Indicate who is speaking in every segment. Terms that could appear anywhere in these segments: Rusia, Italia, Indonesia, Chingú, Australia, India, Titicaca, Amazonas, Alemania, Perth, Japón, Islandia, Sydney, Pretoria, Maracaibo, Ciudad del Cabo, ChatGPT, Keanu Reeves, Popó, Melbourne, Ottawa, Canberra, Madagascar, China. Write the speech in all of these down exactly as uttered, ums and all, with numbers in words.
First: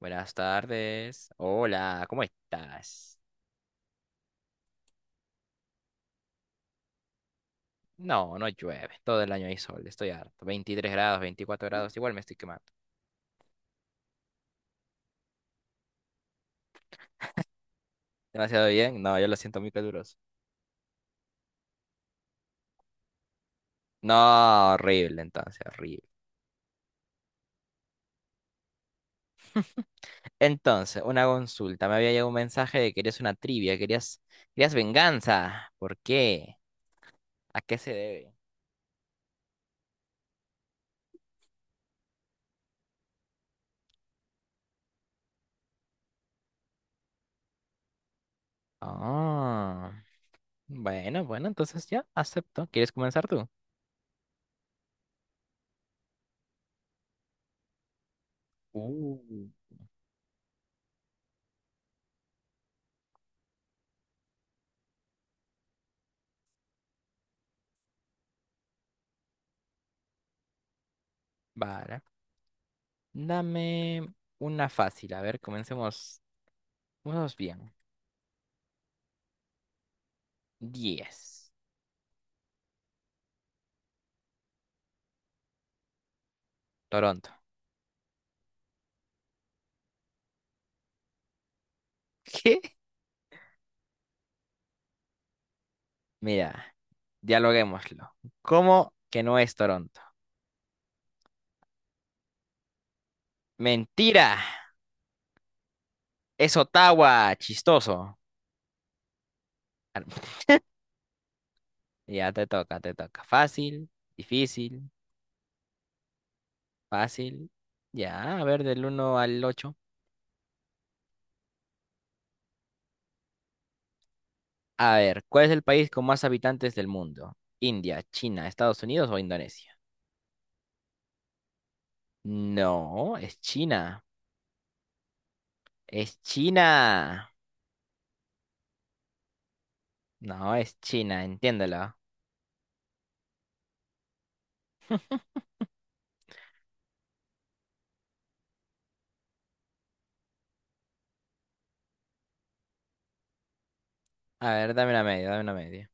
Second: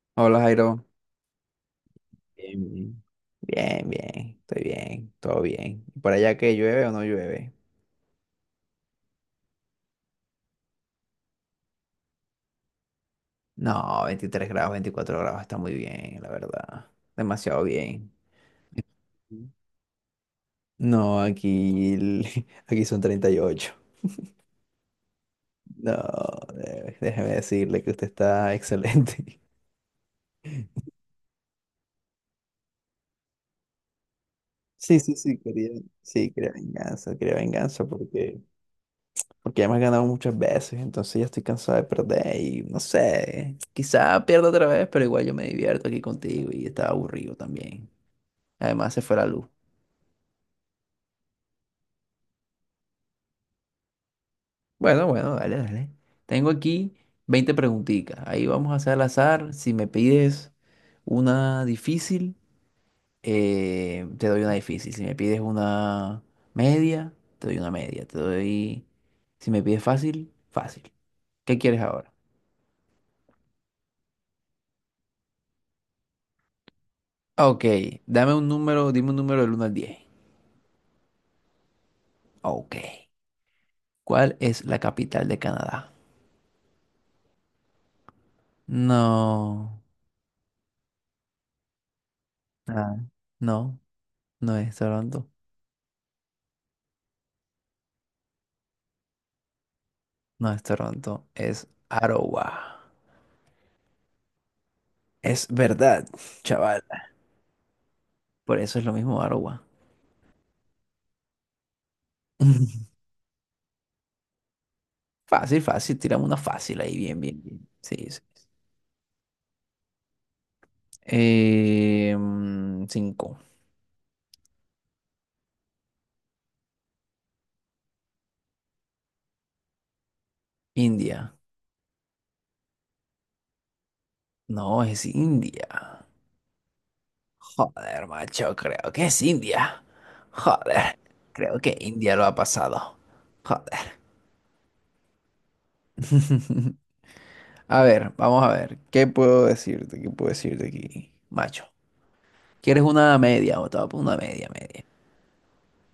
Speaker 1: Buenas
Speaker 2: Hola, Jairo.
Speaker 1: tardes. Hola, ¿cómo
Speaker 2: Bien,
Speaker 1: estás?
Speaker 2: bien, bien, bien, estoy bien, todo bien. ¿Y por allá que llueve o no llueve?
Speaker 1: No, no llueve. Todo el año hay sol. Estoy harto. Veintitrés grados, veinticuatro grados. Igual me estoy quemando.
Speaker 2: No, veintitrés grados, veinticuatro grados, está muy bien, la verdad. Demasiado bien.
Speaker 1: Demasiado bien. No, yo lo siento muy caluroso.
Speaker 2: No, aquí, el- aquí son treinta y ocho.
Speaker 1: No, horrible, entonces,
Speaker 2: No,
Speaker 1: horrible.
Speaker 2: eh, déjeme decirle que usted está excelente.
Speaker 1: Entonces, una consulta. Me había llegado un mensaje de que querías una trivia, querías, querías
Speaker 2: Sí, sí, sí, quería,
Speaker 1: venganza. ¿Por
Speaker 2: sí, quería
Speaker 1: qué?
Speaker 2: venganza, quería
Speaker 1: ¿A qué
Speaker 2: venganza
Speaker 1: se debe?
Speaker 2: porque ya me has ganado muchas veces, entonces ya estoy cansado de perder y no sé, quizá pierda otra vez, pero igual yo me divierto aquí contigo y estaba aburrido también. Además se fue la luz.
Speaker 1: Ah, bueno, bueno, entonces ya acepto. ¿Quieres comenzar tú?
Speaker 2: Bueno, bueno, dale, dale. Tengo aquí veinte preguntitas. Ahí vamos a hacer al
Speaker 1: Uh.
Speaker 2: azar. Si me pides una difícil, eh, te doy una difícil. Si me pides una media, te doy una media. Te doy... Si me pides fácil, fácil. ¿Qué quieres
Speaker 1: Vale.
Speaker 2: ahora?
Speaker 1: Dame una fácil. A ver, comencemos. Vamos
Speaker 2: Ok,
Speaker 1: bien.
Speaker 2: dame un número, dime un número del uno al diez.
Speaker 1: Diez.
Speaker 2: Ok. ¿Cuál es la capital de Canadá?
Speaker 1: Toronto.
Speaker 2: No,
Speaker 1: ¿Qué?
Speaker 2: ah, no, no es Toronto,
Speaker 1: Mira, dialoguémoslo. ¿Cómo que no es Toronto?
Speaker 2: no es Toronto, es Ottawa.
Speaker 1: Mentira.
Speaker 2: Es verdad,
Speaker 1: Es
Speaker 2: chaval.
Speaker 1: Ottawa. Chistoso.
Speaker 2: Por eso es lo mismo Ottawa.
Speaker 1: Ar- Ya te toca, te toca. Fácil, difícil,
Speaker 2: Fácil, fácil, tiramos una fácil ahí, bien, bien,
Speaker 1: fácil.
Speaker 2: bien. Sí, sí.
Speaker 1: Ya, a ver, del uno al ocho.
Speaker 2: Eh, mm, cinco.
Speaker 1: A ver, ¿cuál es el país con más habitantes del mundo? ¿India, China, Estados Unidos o Indonesia?
Speaker 2: India.
Speaker 1: No, es China.
Speaker 2: No, es India.
Speaker 1: Es China.
Speaker 2: Joder, macho, creo que es India.
Speaker 1: No, es
Speaker 2: Joder,
Speaker 1: China,
Speaker 2: creo que
Speaker 1: entiéndelo.
Speaker 2: India lo ha pasado. Joder. A ver, vamos a ver. ¿Qué puedo decirte? ¿Qué puedo decirte aquí, macho? ¿Quieres una media? O te voy a poner una media,
Speaker 1: A ver,
Speaker 2: media.
Speaker 1: dame una media, dame una media.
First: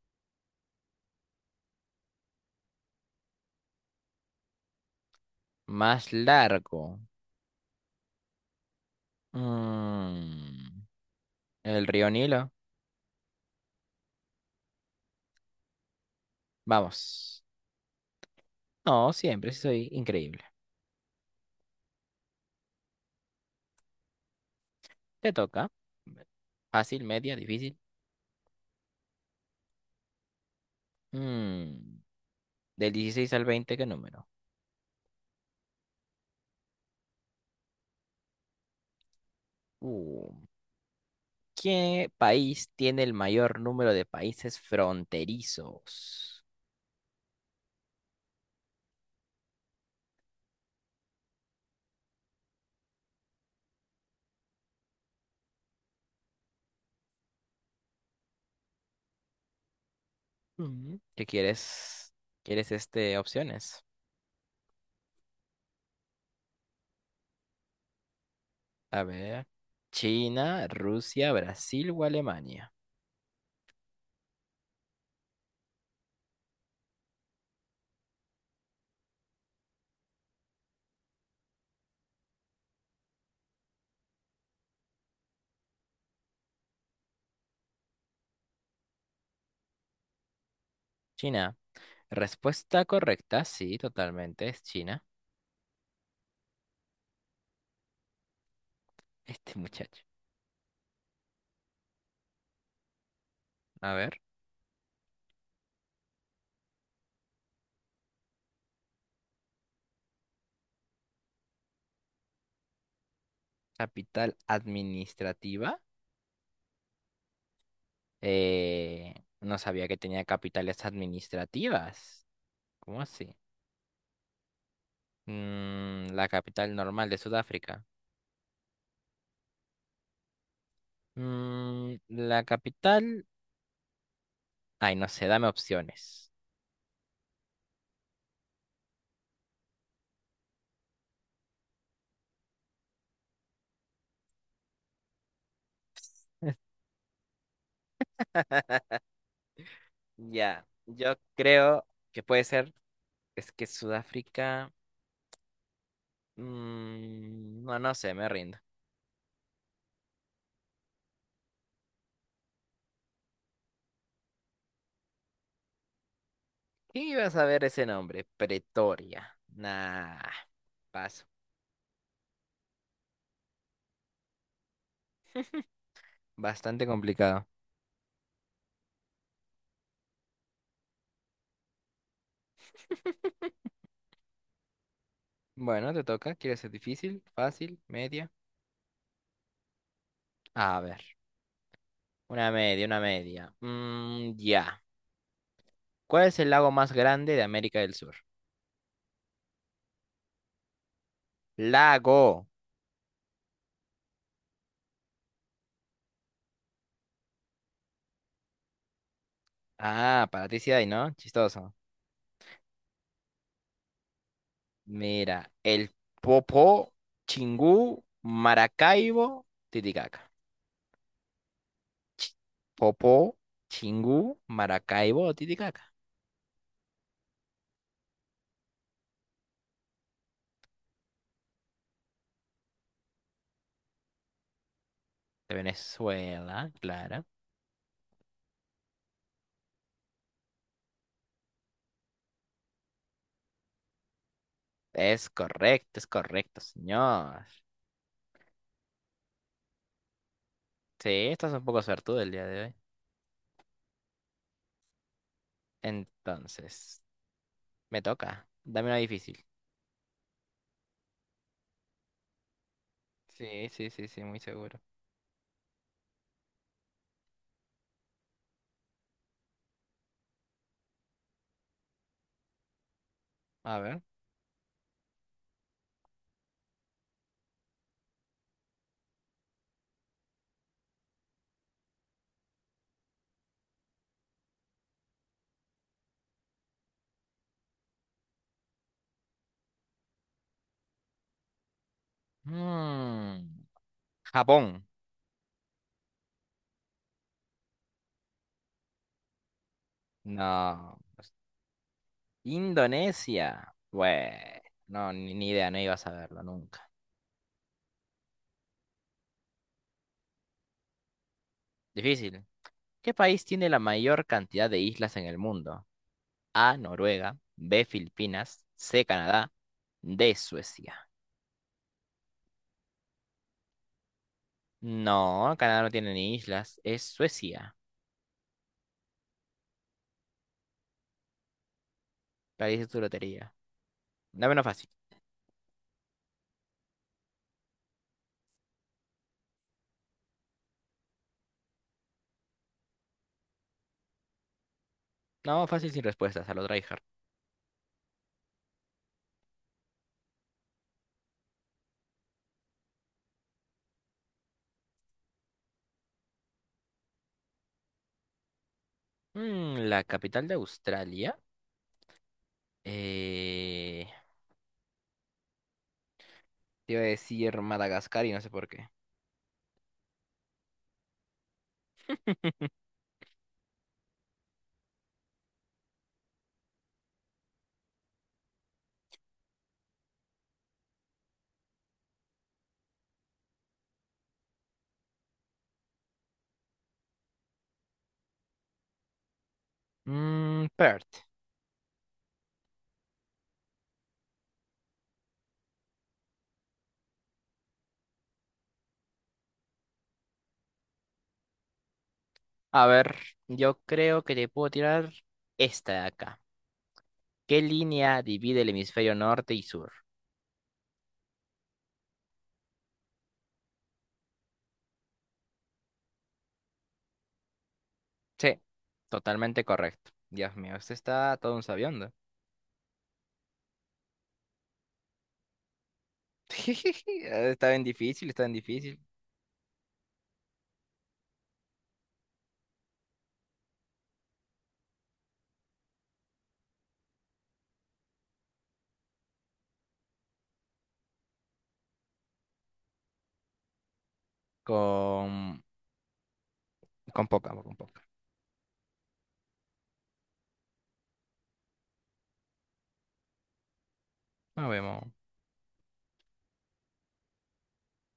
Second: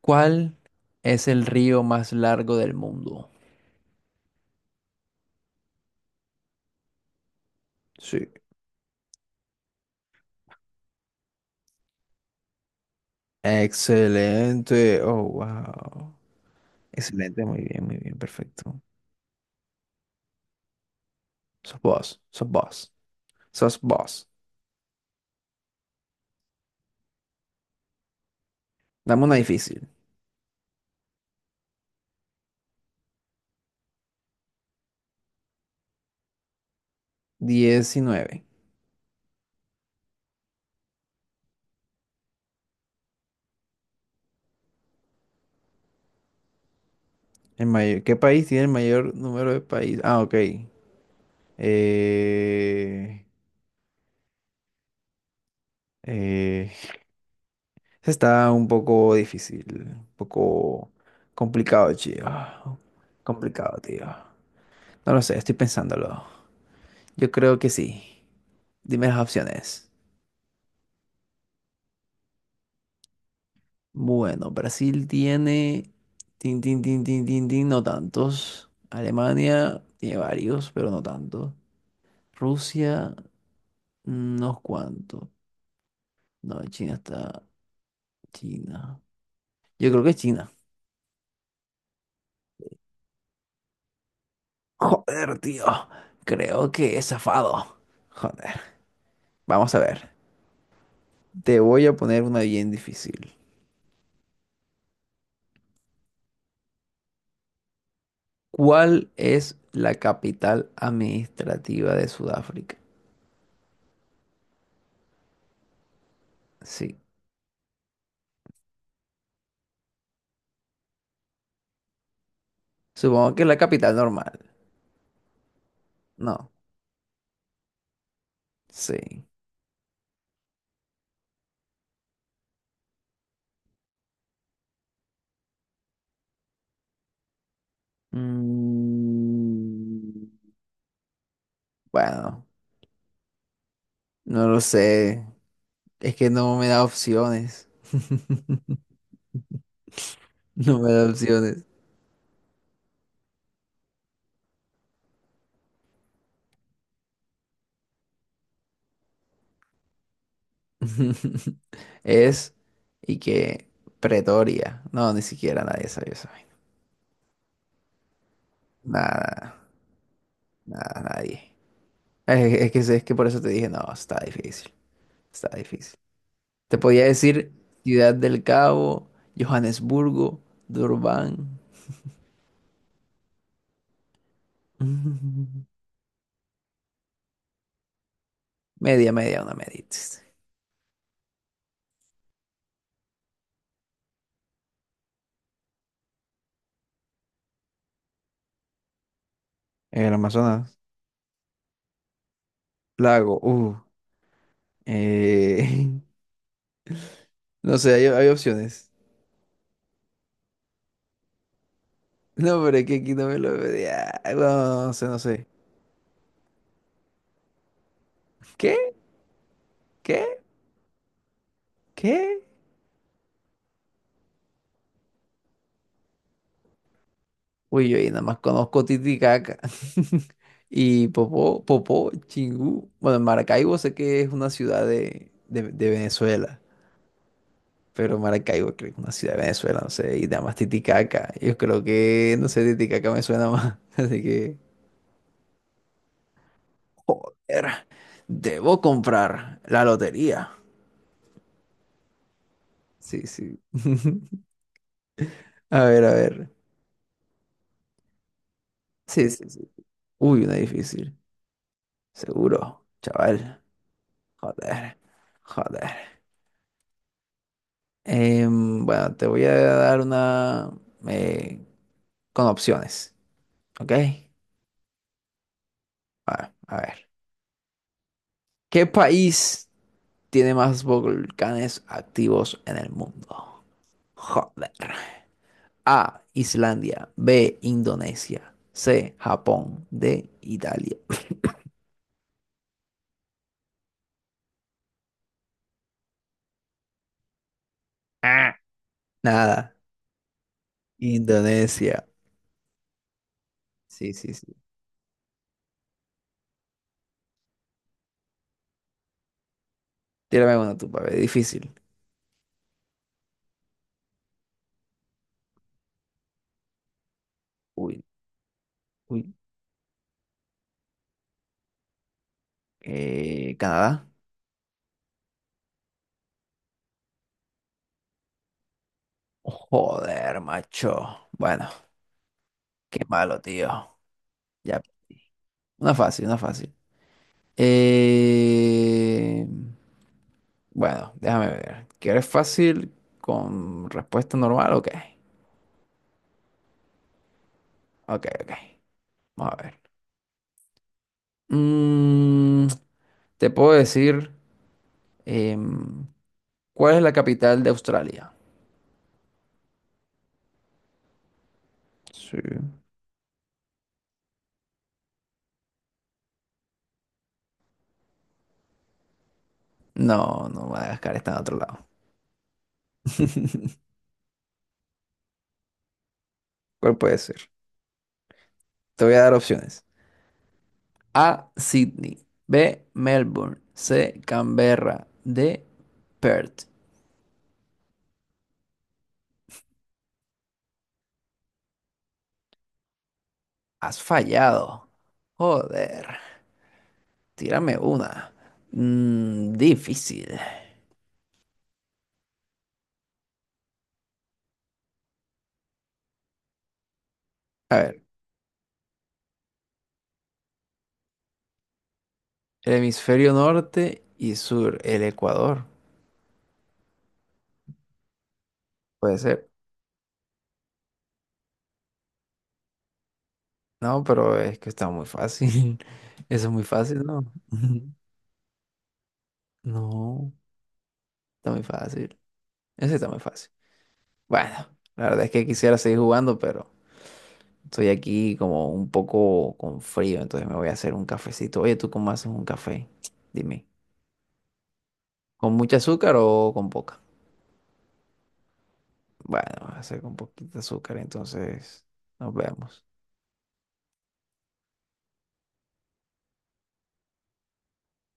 Speaker 2: ¿Cuál es el río más largo del mundo?
Speaker 1: Más largo.
Speaker 2: Sí.
Speaker 1: Mm, el río Nilo.
Speaker 2: Excelente. Oh, wow.
Speaker 1: Vamos.
Speaker 2: Excelente, muy bien, muy bien, perfecto.
Speaker 1: No, siempre sí soy increíble.
Speaker 2: Sos vos, sos vos, sos vos.
Speaker 1: Te toca. Fácil, media, difícil.
Speaker 2: Dame una difícil.
Speaker 1: Mm, del dieciséis al veinte, ¿qué número?
Speaker 2: Diecinueve.
Speaker 1: Uh, ¿qué país tiene el mayor número de países fronterizos?
Speaker 2: El mayor, ¿qué país tiene el mayor número de países? Ah, ok. Eh, eh, está un poco difícil, un poco
Speaker 1: Mm, ¿Qué
Speaker 2: complicado,
Speaker 1: quieres?
Speaker 2: tío.
Speaker 1: ¿Quieres este
Speaker 2: Complicado,
Speaker 1: opciones?
Speaker 2: tío. No lo sé, estoy pensándolo. Yo creo que sí.
Speaker 1: A
Speaker 2: Dime las
Speaker 1: ver.
Speaker 2: opciones.
Speaker 1: China, Rusia, Brasil o Alemania.
Speaker 2: Bueno, Brasil tiene... Tin, tin, tin, tin, tin, tin, no tantos. Alemania tiene varios, pero no tantos. Rusia, unos cuantos. No, China está... China. Yo creo que es China.
Speaker 1: China. Respuesta correcta, sí, totalmente, es China.
Speaker 2: Joder, tío. Creo que he zafado. Joder.
Speaker 1: este
Speaker 2: Vamos a
Speaker 1: muchacho.
Speaker 2: ver. Te voy a poner una bien difícil.
Speaker 1: A ver,
Speaker 2: ¿Cuál es la capital administrativa de Sudáfrica?
Speaker 1: capital administrativa.
Speaker 2: Sí.
Speaker 1: Eh, no sabía que tenía capitales administrativas. ¿Cómo así?
Speaker 2: Supongo que es la capital normal.
Speaker 1: Mm, la
Speaker 2: No.
Speaker 1: capital normal de Sudáfrica.
Speaker 2: Sí.
Speaker 1: Mm, la capital. Ay, no sé, dame opciones.
Speaker 2: Mm, bueno, no lo sé. Es que no me da opciones.
Speaker 1: Ya,
Speaker 2: No me da
Speaker 1: yo
Speaker 2: opciones.
Speaker 1: creo que puede ser. Es que Sudáfrica. mm, no, no sé, me rindo.
Speaker 2: Es y que Pretoria. No, ni siquiera nadie sabe eso.
Speaker 1: ¿Quién iba a saber ese nombre? Pretoria.
Speaker 2: Nada,
Speaker 1: Nah.
Speaker 2: nada,
Speaker 1: Paso.
Speaker 2: nadie. Es, es que es que por eso te dije, no, está difícil. Está difícil. Te
Speaker 1: Bastante
Speaker 2: podía
Speaker 1: complicado.
Speaker 2: decir Ciudad del Cabo, Johannesburgo, Durban.
Speaker 1: Bueno, te toca. ¿Quieres ser difícil, fácil, media?
Speaker 2: Media, media, una medita.
Speaker 1: A ver. Una media, una media. Mm, ya. ¿Cuál es el lago más grande de América del Sur?
Speaker 2: El Amazonas.
Speaker 1: Lago.
Speaker 2: Lago. Uh. Eh, no sé, hay, hay opciones.
Speaker 1: Ah, para ti sí hay, ¿no? Chistoso.
Speaker 2: No, pero es que aquí no me lo pedía. No, no, no sé, no sé.
Speaker 1: Mira, el Popó, Chingú,
Speaker 2: ¿Qué?
Speaker 1: Maracaibo, Titicaca.
Speaker 2: ¿Qué?
Speaker 1: Ch-
Speaker 2: ¿Qué?
Speaker 1: Popó, Chingú, Maracaibo, Titicaca.
Speaker 2: Uy, yo ahí nada más conozco Titicaca. Y Popó, Popó, Chingú. Bueno, Maracaibo sé que es una ciudad de,
Speaker 1: De
Speaker 2: de de Venezuela.
Speaker 1: Venezuela, claro.
Speaker 2: Pero Maracaibo creo que es una ciudad de Venezuela, no sé, y además Titicaca. Yo creo que, no sé, Titicaca me suena más. Así que,
Speaker 1: Es correcto, es correcto, señor.
Speaker 2: joder, debo comprar la lotería.
Speaker 1: Sí, estás un poco suertudo el día de hoy.
Speaker 2: Sí, sí. A ver, a ver.
Speaker 1: Entonces, me toca. Dame una
Speaker 2: Sí,
Speaker 1: difícil.
Speaker 2: sí, sí. Uy, una difícil. Seguro, chaval.
Speaker 1: Sí, sí, sí, sí, muy seguro.
Speaker 2: Joder, joder. Em, bueno, te voy a dar una eh, con opciones,
Speaker 1: A
Speaker 2: ¿ok?
Speaker 1: ver.
Speaker 2: A a ver. ¿Qué país tiene más volcanes activos en el mundo? Joder. A, Islandia. B, Indonesia. C, Japón. D, Italia.
Speaker 1: Mm, Japón.
Speaker 2: Ah, nada.
Speaker 1: No, pues,
Speaker 2: Indonesia.
Speaker 1: Indonesia.
Speaker 2: Sí, sí,
Speaker 1: Bueno,
Speaker 2: sí.
Speaker 1: no, ni, ni idea, no iba a saberlo nunca.
Speaker 2: Tírame una tú, papi. Difícil.
Speaker 1: Difícil. ¿Qué país tiene la mayor cantidad de islas en el mundo? A, Noruega; B,
Speaker 2: Uy,
Speaker 1: Filipinas; C,
Speaker 2: uy.
Speaker 1: Canadá; D, Suecia.
Speaker 2: Eh, Canadá.
Speaker 1: No, Canadá no tiene ni islas, es Suecia.
Speaker 2: Joder, macho. Bueno,
Speaker 1: La dices tu
Speaker 2: qué malo,
Speaker 1: lotería.
Speaker 2: tío.
Speaker 1: Dame una
Speaker 2: Ya.
Speaker 1: fácil.
Speaker 2: Una fácil, una fácil. Eh... Bueno, déjame ver. ¿Quieres fácil con respuesta normal? Ok,
Speaker 1: No, fácil sin respuestas, a lo tryhard.
Speaker 2: ok, ok. Vamos a ver. Mm, te puedo decir, em, ¿cuál es la capital de Australia?
Speaker 1: Mm, la capital de Australia.
Speaker 2: Sí.
Speaker 1: Eh, te iba a decir Madagascar y no sé por qué.
Speaker 2: No, no, Madagascar está en otro lado. ¿Cuál puede ser? Te voy a dar opciones. A, Sydney. B, Melbourne. C, Canberra. D, Perth.
Speaker 1: Mm, Perth.
Speaker 2: Has fallado. Joder. Tírame una. Mm, difícil.
Speaker 1: A ver, yo creo que te puedo tirar esta de acá. ¿Qué
Speaker 2: A ver.
Speaker 1: línea divide el hemisferio norte y sur?
Speaker 2: El hemisferio norte y sur, el Ecuador.
Speaker 1: Sí,
Speaker 2: Puede ser.
Speaker 1: totalmente correcto. Dios mío, este está todo un sabiendo.
Speaker 2: No, pero es que está muy fácil. Eso es muy fácil, ¿no?
Speaker 1: Está bien difícil, está bien difícil.
Speaker 2: No, está muy fácil. Eso está muy fácil. Bueno, la verdad es que quisiera seguir jugando, pero estoy aquí como un poco con frío, entonces me voy a hacer un cafecito. Oye, ¿tú cómo haces un café? Dime. ¿Con
Speaker 1: Con,
Speaker 2: mucha azúcar o con poca?
Speaker 1: con poca, con poca.
Speaker 2: Bueno, voy a hacer con poquita azúcar, entonces nos vemos.
Speaker 1: No vemos.